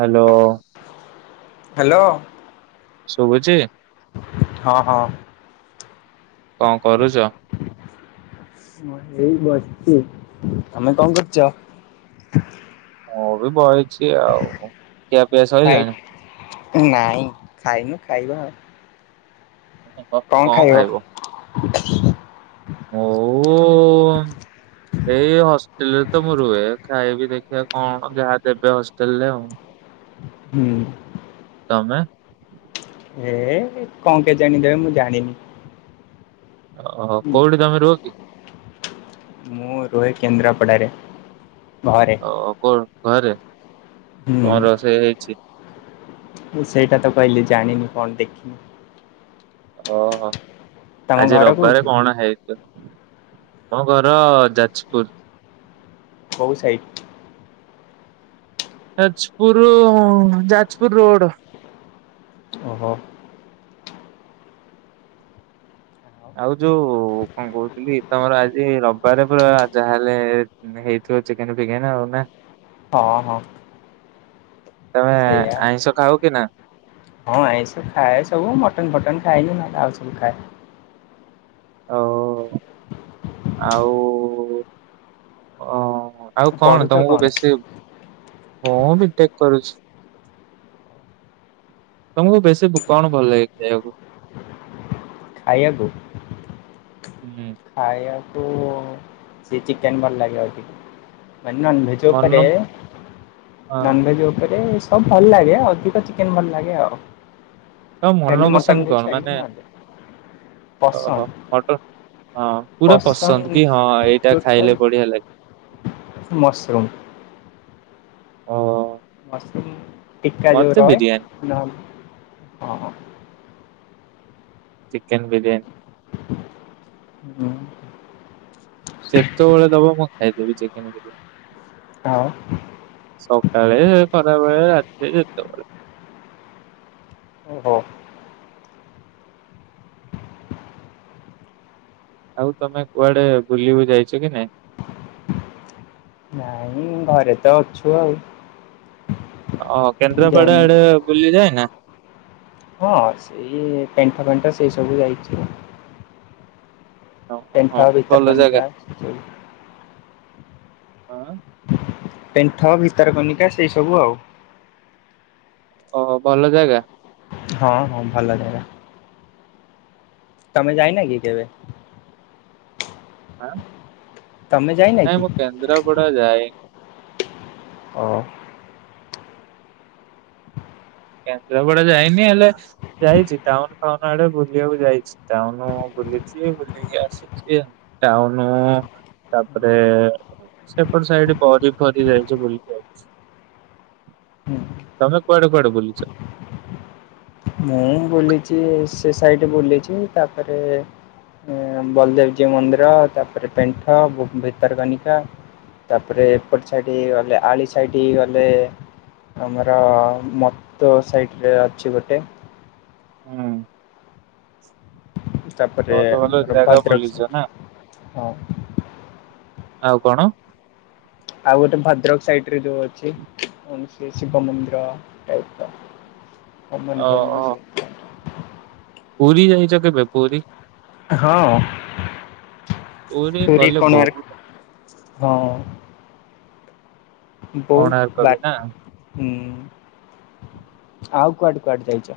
Hello. Hello. ଶୁଭୁଛି। ହଁ ହଁ। କଣ କରୁଛ? ମୁଁ ଏଇ ବସଛି ତମେ କଣ କରୁଛ? ମୁଁ ବି ବଇ ଚି ଆଉ ଖିଆପିଆ ଖାଇ ସଇଲାଣି? ନାଇଁ ଖାଇନୁ ଖାଇବା ଆଉ। କଣ ଖାଇବ? [unintelligible] ମୁଁ ଏଇ ହଷ୍ଟେଲରେ ତ ମୁଁ ରୁହେ ଖାଇବି ଦେଖିବା କଣ ଯାହା ଦେବେ ହଷ୍ଟେଲରେ। ହୁଁ ତମେ ଏ କଣ କେଜାଣିଦେବେ ମୁଁ ଜାଣିନି? ଓହୋ କୋଉଠି ତମେ ରୁହ କି? ମୁଁ ରୁହେ କେନ୍ଦ୍ରାପଡ଼ାରେ। ଆଉ କଣ? ଘରେ। ହୁଁ। କଣ ରୋଷେଇ ହେଇଛି? ମୁଁ ସେଇଟା ତ କହିଲି ଜାଣିନି କଣ ଦେଖିନି। ଓହୋ ତମ ଆଜି ଘର ରବିବାରେ କୋଉଠି କଣ ହେଇଥ ମୋ ଘର ଯାଜପୁର। କଉ ସାଇଟ। ଯାଜପୁରୁ ଯାଜପୁର ରୋଡ। [inaudible] ଓହୋ, ଆଉ ଯୋଉ କଣ କହୁଥିଲି ତମର ଆଜି ରବିବାର ପୁରା ଯାହେ ହେଲେ ହେଇଥିବ ଚିକେନ ଫିକେନ ଆଉ ନା। ହଁ ହଁ। ତମେ ସେଇଆ ଆଇଁଷ ଖାଅ କି ନା? ହଁ ଆଇଁଷ ଖାଏ ସବୁ ମଟନ ଫଟନ ଖାଏନି ନହେଲେ ଆଉସବୁ ଖାଏ। ଓ ଆଉ ଅ ଆଉ କଣ ତମକୁ ବେଶୀ ହଁ ବିଟେକ କରୁଛି, ତମକୁ ବେଶୀ ଭୋ କଣ ଭଲ ଲାଗେ ଖାଇବାକୁ? ଖାଇବାକୁ। ହୁଁ ଖାଇବା ହୁଁ ସେ ଚିକେନ୍ ଭଲ ଲାଗେ ଅଧିକ। ମାନ ନନ୍ଭେଜ୍ ଉପରେ ମନ ହଁ ନନ୍ଭେଜ୍ ଉପରେ ସବୁ ଭଲ ଲାଗେ ଅଧିକ ଚିକେନ ଭଲ ଲାଗେ ଆଉ। ହ ମନ ଖାଲି ମଟନ୍ ପସନ୍ଦ ବି କଣ ଛାଡ଼ିକି ମାନେ ନହେଲେ ଓହୋ ପସନ୍ଦ ମଟନ। ହଁ ପୁରା ପସନ୍ଦ କି ହଁ ଏଇଟା ଟୋଟାଲ୍ ଖାଇଲେ ବଢିଆ ଲାଗେ। ମସରୁମ୍ [unintelligible] ମଶରୁମ ଟିକା ଯଉ ମତେ ରହେ ବିରିୟାନୀ ହଁ ଚିକେନ ବିରିୟାନି। ହୁଁ ଯେତେବେଳେ ଦବ ମୁଁ ଖାଇଦେବି ଚିକେନ। ହଁ ସକାଳେ ଖରାବେଳେ ରାତିରେ ଯେତବେଳେ। ଓହୋ ଆଉ ତମେ କୁଆଡେ ବୁଲିବୁ ଯାଇଛ କି ନାଇ, ନାଇଁ ଘରେ ତ ଅଛୁ ଆଉ। ଓ କେନ୍ଦ୍ରାପଡା ଯାଇନି। ଆଡେ ବୁଲିଯାଏ ନା? ହଁ ସେଇ ଟେଣ୍ଠ ପେଣ୍ଠ ସେଇ ସବୁ ଯାଇଛି। ହଁ ହଁ ଟେଣ୍ଟ ଭଲ ଜାଗା। ଭିତରକନିକା ସେ ହଁ। ପେଣ୍ଠ ଭିତରକନିକା ସେଇ ସବୁ ଆଉ। ଓ ଭଲ ଜାଗା। ହଁ ହଁ ଭଲ ଜାଗା ତମେ ଯାଇନା କି କେବେ? ହଁ ତମେ ଯାଇନା ନାଇଁ କି ମୁଁ କେନ୍ଦ୍ରାପଡା ଯାଏ। ଓ କେନ୍ଦ୍ରାପଡା ଯାଇନି ହେଲେ ଯାଇଛି ଟାଉନ ଫାଉନ ଆଡେ ବୁଲିବାକୁ ଯାଇଛି। ଟାଉନୁ ଆଉ ଟାପରେ ସେପଟ ସାଇଟ୍ ବରି ଫରି ଯାଇଚୁ ବୁଲି କି ଆଇଚି। ମୁଁ ତମେ କୁଆଡେ କୁଆଡେ ବୁଲିଚ? [inaudible] ମୁଁ ବୁଲିଛି ସେ ସାଇଟ ବୁଲିଛି ତାପରେ ବଲଦେବଜୀ ମନ୍ଦିର, ତାପରେ ପେଣ୍ଠ ଭିତରକନିକା ତାପରେ ଏପଟ ସାଇ ଆଳି ସାଇଟ୍ ବଲେ ଆମର ମତ ସାଇଟରେ ଅଛି ଗୋଟେ ହଁ। ତାପରେ ଆମର ଭଦ୍ରକ ସ ନା ହଁ। ଆଉ କଣ? ଆଉ ଗୋଟେ ଭଦ୍ରକ ସାଇଡ ରେ ଯୋଉ ଅଛି କଣ ସେ ଶିବ ମନ୍ଦିର ଟାଇପ ର ଓ କମନ କ ଓ ବିଷୟ ପୁରୀ ଯାଇଛ କେବେ ପୁରୀ ହଁ। ପୁରୀ ଗଲେ ବହୁତ କୋଣାର୍କ ହଁ। ବହୁତ କୋଣାର୍କ ବି ବାଟ୍ ନା। ହୁଁ। ଆଉ କୁଆଡେ କୁଆଡେ ଯାଇଛ।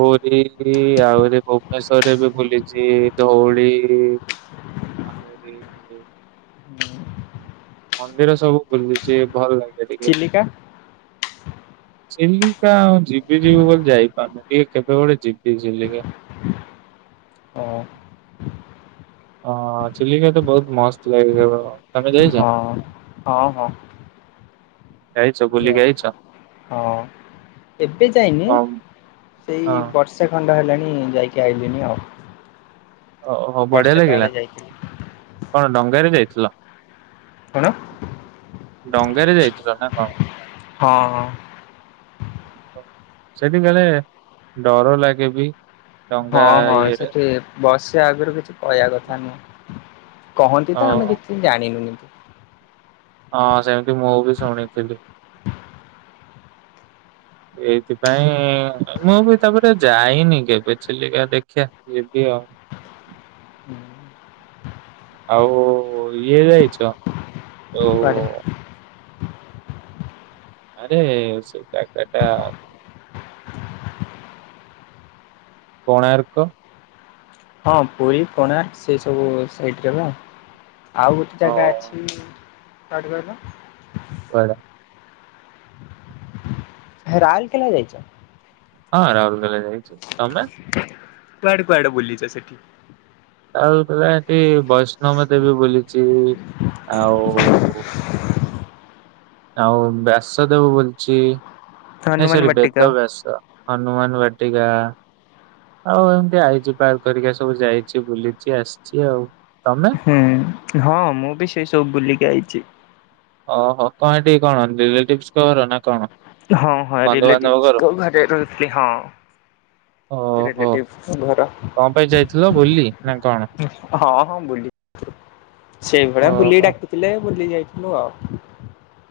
ହରି ଆହୁରି ଭୁବନେଶ୍ଵରରେ ବି ବୁଲିଛି ଧଉଳି ଆହୁରି ମନ୍ଦିର ସବୁ ବୁଲିଛି ଭଲ ଲାଗୁଛି। ଚିଲିକା ଚିଲିକା ଆଉ ଯିବି ଯିବୁ ବୋଲି ଯାଇପାରୁନି ଟିକେ କେବେ ଗୋଟେ ଯିବି ଚିଲିକା। ହଁ। ହଁ ଚିଲିକା ତ ବହୁତ ମସ୍ତ ଲାଗେ। ତମେ ଯାଇଛ? ହଁ ହଁ ହଁ। ଯାଇଛ ଯାଇ ବୁଲିକି ଆଇଛ। ହଁ ଏବେ ଯାଇନି ହଁ ସେଇ ହଁ ବର୍ଷୈ ଖଣ୍ଡ ହେଲାଣି। ଯାଇକି ଆଇିଲିନି ଆଉ। ଓହୋ ବଢିଆ ବର୍ଷେ ଲାଗିଲା ତଳେ ଯାଇଥିଲି। କଣ ଡଙ୍ଗାରୋରେ ଯାଇଛି ପଥିଲା। କଣ? ଡଙ୍ଗାରେ ଯାଇଥିଲ ନା କଣ? ହଁ। ସେଠି କାଳେ ଡର ଲାଗେ ବି। ଡଙ୍ଗା ହଁ ହଁ ଇଏରେ ସେଠି ବସ୍ ସେ ଆଗରୁ କିଛି କହିବା କଥା ନୁହଁ। କହନ୍ତି ତ ଆମେ ହଉ। କିଛି ଜାଣିନୁନି ହଁ ସେମିତି ମୁଁ ବି ଶୁଣିଥିଲି। ଏଇଥିପାଇଁ ମୁଁ ବି ତାପରେ ଯାଇନି କେବେ ଚିଲିକା ଦେଖିଆ ଯିବି ଆଉ। ଆଉ ଇଏ ଯାଇଛ। ଓହୋ। କୁଆଡେ ଆରେ ସେ ଜାଗାଟା। କୋଣାର୍କ। ହଁ ପୁରୀ ପଣା ସେ ସବୁ ସେଇଠି ର ପା। ଆଉ ଗୋଟେ ଜାଗା ଅଛି। [unintelligible] [unintelligible] ରାଉଲକେଲା ଯାଇଛ। ହଁ ରାଉଲକେଲା ଯାଇଛି ତମେ। କୁଆଡେ କୁଆଡେ ବୁଲିଛ ସେଠି। ଆଉ ଏଠି ବୈଷ୍ଣବ ଦେବୀ ବୁଲିଛି ଆଉ। ଆଉ ବ୍ୟାସଦେବ ବୁଲିଛି। ଏ ହନୁମାନ ସରି ବାଟିକା ବେଦବ୍ୟାସ ହନୁମାନ ବାଟି। ଏ ଗାଁ ଆଉ ଏମତି ଆଇଚି ପାର୍କ ଟିକେ ସବୁ ଯାଇଛି ବୁଲିଛି ଆସିଛି ଆଉ। ତମେ ହୁଁ ହଁ ମୁଁ ବି ସେଇ ସବୁ ବୁଲିକି ଆଇଛି। ଓହୋ କଣ ଏଠି କଣ ରିଲେଟିଭସ୍ ଙ୍କ ଘର ନା କଣ। ହଁ ହଁ ବନ୍ଧୁବାନ୍ଧବ ରିଲେଟିଭସ୍ ଘର? ଙ୍କ ଘରେ ରହିଥିଲି ହ ଓହୋ ରିଲେଟିଭସ୍ ଙ୍କ ଘର କଣ ପାଇଁ ଯାଇଥିଲ ବୁଲି ନା କଣ? ହ ହ ବୁଲି ସେ ଭଲିଆ ବୁଲି ଓହୋ ଡାକିଥିଲେ ବୁଲିଯାଇଥିଲି। [inaudible]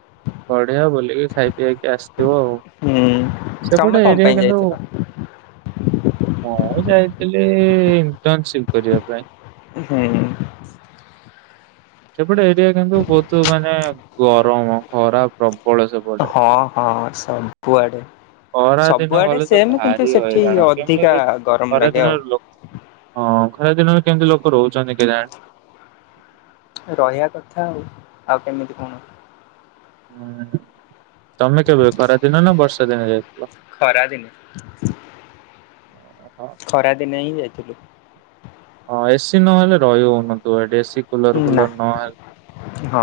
ବଢିଆ ବୁଲିକି ଖାଇପିଇ କି ଆସିଛ। ଯିବ ଆଉ ହୁଁ ତମେ ସେପଟେ କଣ ଏରିଆ ପାଇଁ କିନ୍ତୁ ଯାଇଥିଲ? ହଁ ଯାଇ। ହେଲେ ଇଣ୍ଟର୍ନସିପ କରିବା ପାଇଁ। ହୁଁଉ। ସେପଟେ ଏରିଆ କିନ୍ତୁ ବହୁତ ମାନେ ଗରମ ଖରା ପ୍ରବଳ। ଖରା ସେପଟେ ହଁ ହଁ ସବୁଆଡେ ଖରାଦିନ ସବୁଆଡେ ଗଲେ ତ ସେମ୍ କିନ୍ତୁ ଭାରି ସେଠି ହଇରାଣ ଅଧିକା କେମିତି ଗରମ ଲାଗେ ଆଉ ଖରାଦିନରେ ଲୋକ ହଁ ଖରାଦିନରେ କେମିତି ଲୋକ ରହୁଛନ୍ତି। କେଜାଣି। ରହିବା କଥା ଆଉ ଆଉ କେମିତି କଣ। [inaudible] ତମେ କେବେ ଖରାଦିନ ନା ବର୍ଷା। [inaudible] ଖରା ଦିନେ ଓହୋ ଖରା ଦିନେ ହିଁ ଯାଇଛି। [inaudible] ହଁ ଏସିି ନହେଲେ ରହି ହଉନ ତୁ ଏଠି । କୁଲର ନା ଫୁଲର ନ ଆଣିଲେ। ହଁ।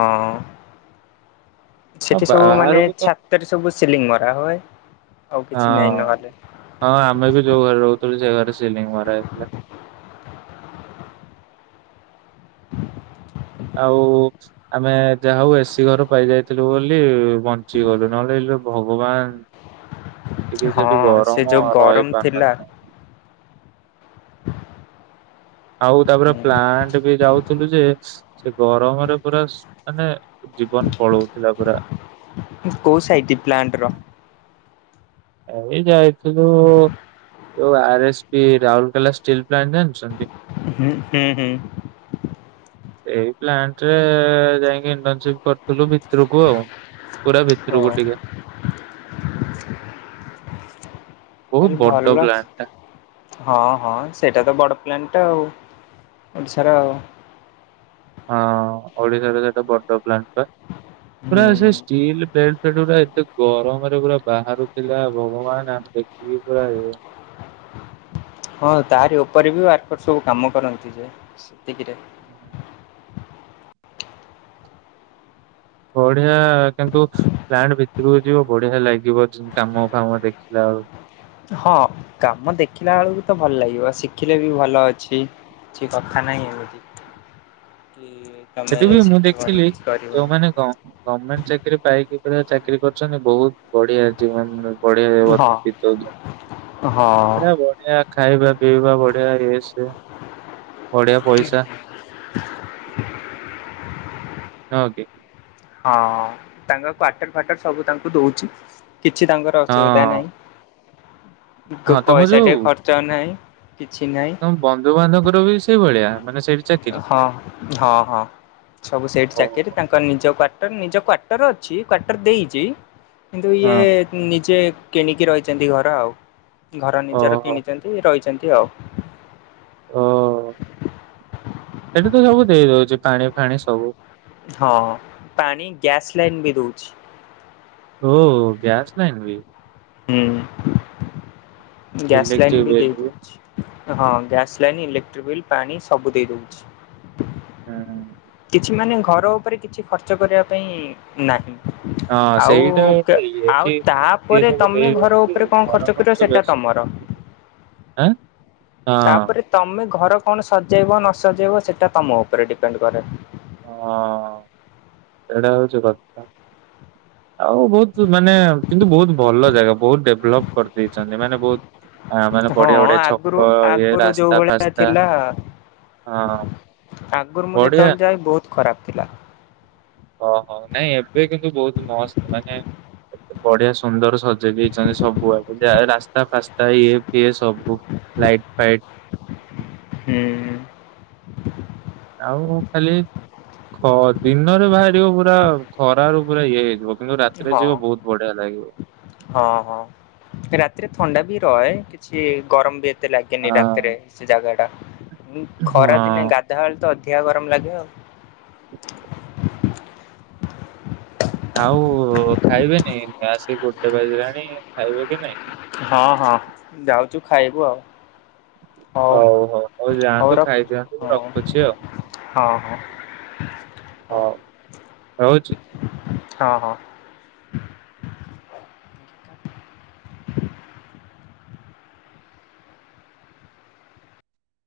ଆଉ ସେଠି ସବୁ ମାନେ ବାହାରକୁ ତ ଛାତରେ ସବୁ ସିଲିଂ ମରା ହୁଏ ଆଉ କିଛି ନାହିଁ ହଁ ନହେଲେ। ହଁ ଆମେ ବି ଯୋଉ ଘରେ ରହୁଥିଲୁ ସେ ଘରେ ସିଲିଂ ମରା ହେଇଥିଲା। ଆଉ ଆମେ ଯାହା ହଉ ଏସି ଘର ପାଇ ଯାଇଥିଲୁ ବୋଲି ବଞ୍ଚି ଗଲୁ ନହେଲେ ଇଲୋ ଭଗବାନ। ଟିକେ ହଁ ସେଠି ସେ ଗରମ ଯୋଉ ରହି ଗରମ ଥିଲା। ପାରୁନଥା ଆଉ ତାପରେ ହୁଁ। ପ୍ଲାଟ ବି ଯାଉଥିଲୁ ଯେ ସେ ଗରମରେ ପୁରା ମାନେ ଜୀବନ ପଳଉଥିଲା ପୁରା। କୋଉ ସାଇଟ୍ ପ୍ଲାଣ୍ଟ ର। ଏଇ ଯାଇଥିଲୁ ଯୋଉ R- S- P Rourkela steel plant ଜାଣିଛନ୍ତି। ହୁଁ ହୁଁ ହୁଁ। ସେଇ ପ୍ଲାଣ୍ଟରେ ଯାଇକି ଇଣ୍ଟରନସିପ କରିଥିଲୁ ଭିତରକୁ ଆଉ। ପୁରା ଓ। ଭିତରକୁ ଟିକେ। ବହୁତ [unintelligible] ବଡ ଭଲ ପ୍ଲାଣ୍ଟ ଟା। ହଁ ହଁ ସେଇଟା ତ ବଡ଼। ପ୍ଲାଟ ଟା ଆଉ ଓଡ଼ିଶାର ଆଉ। ହଁ ଓଡିଶାର ସେଟା ବଡ ପ୍ଲାଟ ଟା ପୁରା ହୁଁ ସେ ଷ୍ଟିଲ ପ୍ଲଟ୍ ସେଟ୍ ଗୁଡ଼ା ଏତେ ଗରମରେ ପୁରା ବାହାରୁଥିଲା ଭଗବାନ ଆମେ ଦେଖିକି ପୁରା। ହଁ ତାରି ଉପରେ ବି ୱାର୍କର ସବୁ କାମ କରନ୍ତି ଯେ ସେତିକିରେ। [inaudible] ବଢ଼ିଆ କିନ୍ତୁ ପ୍ଲାଣ୍ଟ ଭିତରକୁ ଯିବ ବଢିଆ ଲାଗିବ କାମ ଫାମ ଦେଖିଲା ବେଳକୁ। ହଁ କାମ ଦେଖିଲା ବେଳକୁ ତ ଭଲ ଲାଗିବ ଶିଖିଲେ ବି ଭଲ ଅଛି କିଛି କଥା ନାହିଁ ଏମିତି। କି ତମେ ସେଠି ବିି ମୁଁ ଶିଖିବନି ଦେଖିଲି କିଛି କରିବନି। ଯୋଉମାନେ ଗମେଣ୍ଟ ଚାକିରି ପାଇକି। ଏଭଳିଆ ଚାକିରି କରିୁଛନ୍ତି ବହୁତ ବଢିଆ ଜୀବନରେ। ବଢ଼ିଆ ହଁ [unintelligible] ହଁ ପୁରା ବଢିଆଷ, । ଖାଇବା ପିଇବା ବଢ଼ିଆ ଇଏ ସିଏ। ବଢିଆ ପଇସା। ହଁ କି? ହଁ ତାଙ୍କ [unintelligible] ଫାଟ ସବୁ ତାଙ୍କୁ ଦଉଛି। କିଛି ତାଙ୍କର ହଁ ଅସୁବିଧା ନାହିଁ। ହଁ ତମ ପଇସା ଟିକେ ଯୋଉ ଖର୍ଚ୍ଚ ନାହିଁ କିଛି ନାହିଁ ତମ ବନ୍ଧୁବାନ୍ଧବଙ୍କର ବି ସେଇ ଭଳିଆ ମାନେ ସେଇଠି ଚାକିରି? ହଁ ହଁ ହଁ ସବୁ ସେଇଠି ଚାକିରି ଓହୋ ତାଙ୍କର ନିଜ। ତ ନିଜ କ୍ଵାଟର ଅଛି କ୍ଵାଟର ଦେଇଛି। କିନ୍ତୁ ଇଏ ହଁ ନିଜେ କିଣିକି ରହିଛନ୍ତି ଘର ଆଉ। ଘର ନିଜର ଓହୋ କିଣିଛନ୍ତି ରହିଛନ୍ତି। ୟଅ। ହଁ। ସେଠି ତ ସବୁ ଦେଇ ଦଉଛି ପାଣି ଫାଣି ସବୁ। ହଁ ପାଣି ଗ୍ୟାସ ଲାଇନ୍ ବି ଦଉଛି। ଓ ଗ୍ୟାସ ଲାଇନ୍ ବି। ହୁଁ। ଗ୍ୟାସ ଲାଇନ୍ ଇଲେକ୍ଟ୍ରିକ ବି ବିଲ୍ ଦେଇ ଦଉଛି। ହଁ ଗ୍ୟାସ୍ ଲାଇନ୍ ଇଲେକ୍ଟ୍ରିକ ବିଲ୍ ପାଣି ସବୁ ଦେଇଦଉଛି। [unintelligible] କିଛି ମାନେ ଘର ଉପରେ କିଛି ଖର୍ଚ୍ଚ କରିବା ପାଇଁ ନାହିଁ। ହଁ ଆଉ ସେଇଟା ଗୋଟେ ଇଏ ଆଉ କି ସିଏ ତାପରେ ସବୁ ତମେ ଘର ଦେଇଦଉଛି ଉପରେ କଣ ଘର ଖର୍ଚ୍ଚ କର ସେଟା ବେଶୀ ତମର। ଆଁ ତାପରେ ହଁ ତମେ ଘର କଣ ସଜେଇବ ନ ସଜେଇବ ସେଇଟା ତୁମ ଉପରେ ଡିପେଣ୍ଡ କରେ। ହଁ ସେଇଟା ହଉଛିକଥା ଆଉ ବହୁତ ମାନେ କିନ୍ତୁ ବହୁତ ଭଲ ଜାଗା ବହୁତ ଡେଭଲପ କରିଦେଇଛନ୍ତି। ମାନେ ବହୁତ ମାନେ ହଁ ବଢିଆ ବଢିଆ ଛକ ଆଗରୁ ଇଏ ଆଗରୁ ଯୋଉ ରାସ୍ତା ଭଳିଆ ଫାସ୍ତା ଥିଲା। ହଁ ଆଗରୁ ମୁଁ ବଢିଆ ଯେତେବେଳେ ଯାଏ ବହୁତ ଖରାପ ଥିଲା। ଓହୋ ନାଇଁ ଏବେ କିନ୍ତୁ ବହୁତ ମସ୍ତ ମାନେ ଏେ ବଢିଆ ସୁନ୍ଦର ସଜେଇ ଦେଇଇଛନ୍ତି। ସବୁ ଆଡେ ଯା ରାସ୍ତା ଫାସ୍ତା ଇଏ ଫିଏ ସବୁ ଲାଇଟ ଫାଇଟ। ହୁଁ ହ ଆଉ ଖାଲି ଦିନରେ ବାହାରିବ ପୁରା ଖରାାରୁ ପୁରା ଇଏ ହେଇଯିବ। କିନ୍ତୁ ରାତିରେ ହଁ ଯିବ ବହୁତ ବଢିଆ ଲାଗିବ। ହଁ ହଁ ରାତିରେ ଥଣ୍ଡା ବି କିଛି ଗରମ ବ ଲାଗେନି ହଁ ରାତିରେ ସେ ଜାଗା ା [inaudible] ଁ ଖରା ଦିନେ ହଁ। ଗାଧାଆଳ ତ ଅ ଅିଆ ଗରମ ଲାଗେ ଆଉ। [inaudible] ଆଉ ଖାଇବେନି, ଆସିିକି ଗୋଟେ ବାଜିଲାଣି ଖାଇବେ କି ନାଇଁ? ହଁ ହଁ ଯାଉଛୁ। ଖାଇବୁ ଆଉ ହଉ ହଉ ହଉ ଯାଆନ୍ତୁ ରଖୁଛୁ ଖାଇଦିଅନ୍ତୁ ମୁଁ ହଁ ରଖୁଛି ଆଉ ହଁ ହଁ ହଉ। ହଉଛି। ହଁ ହଁ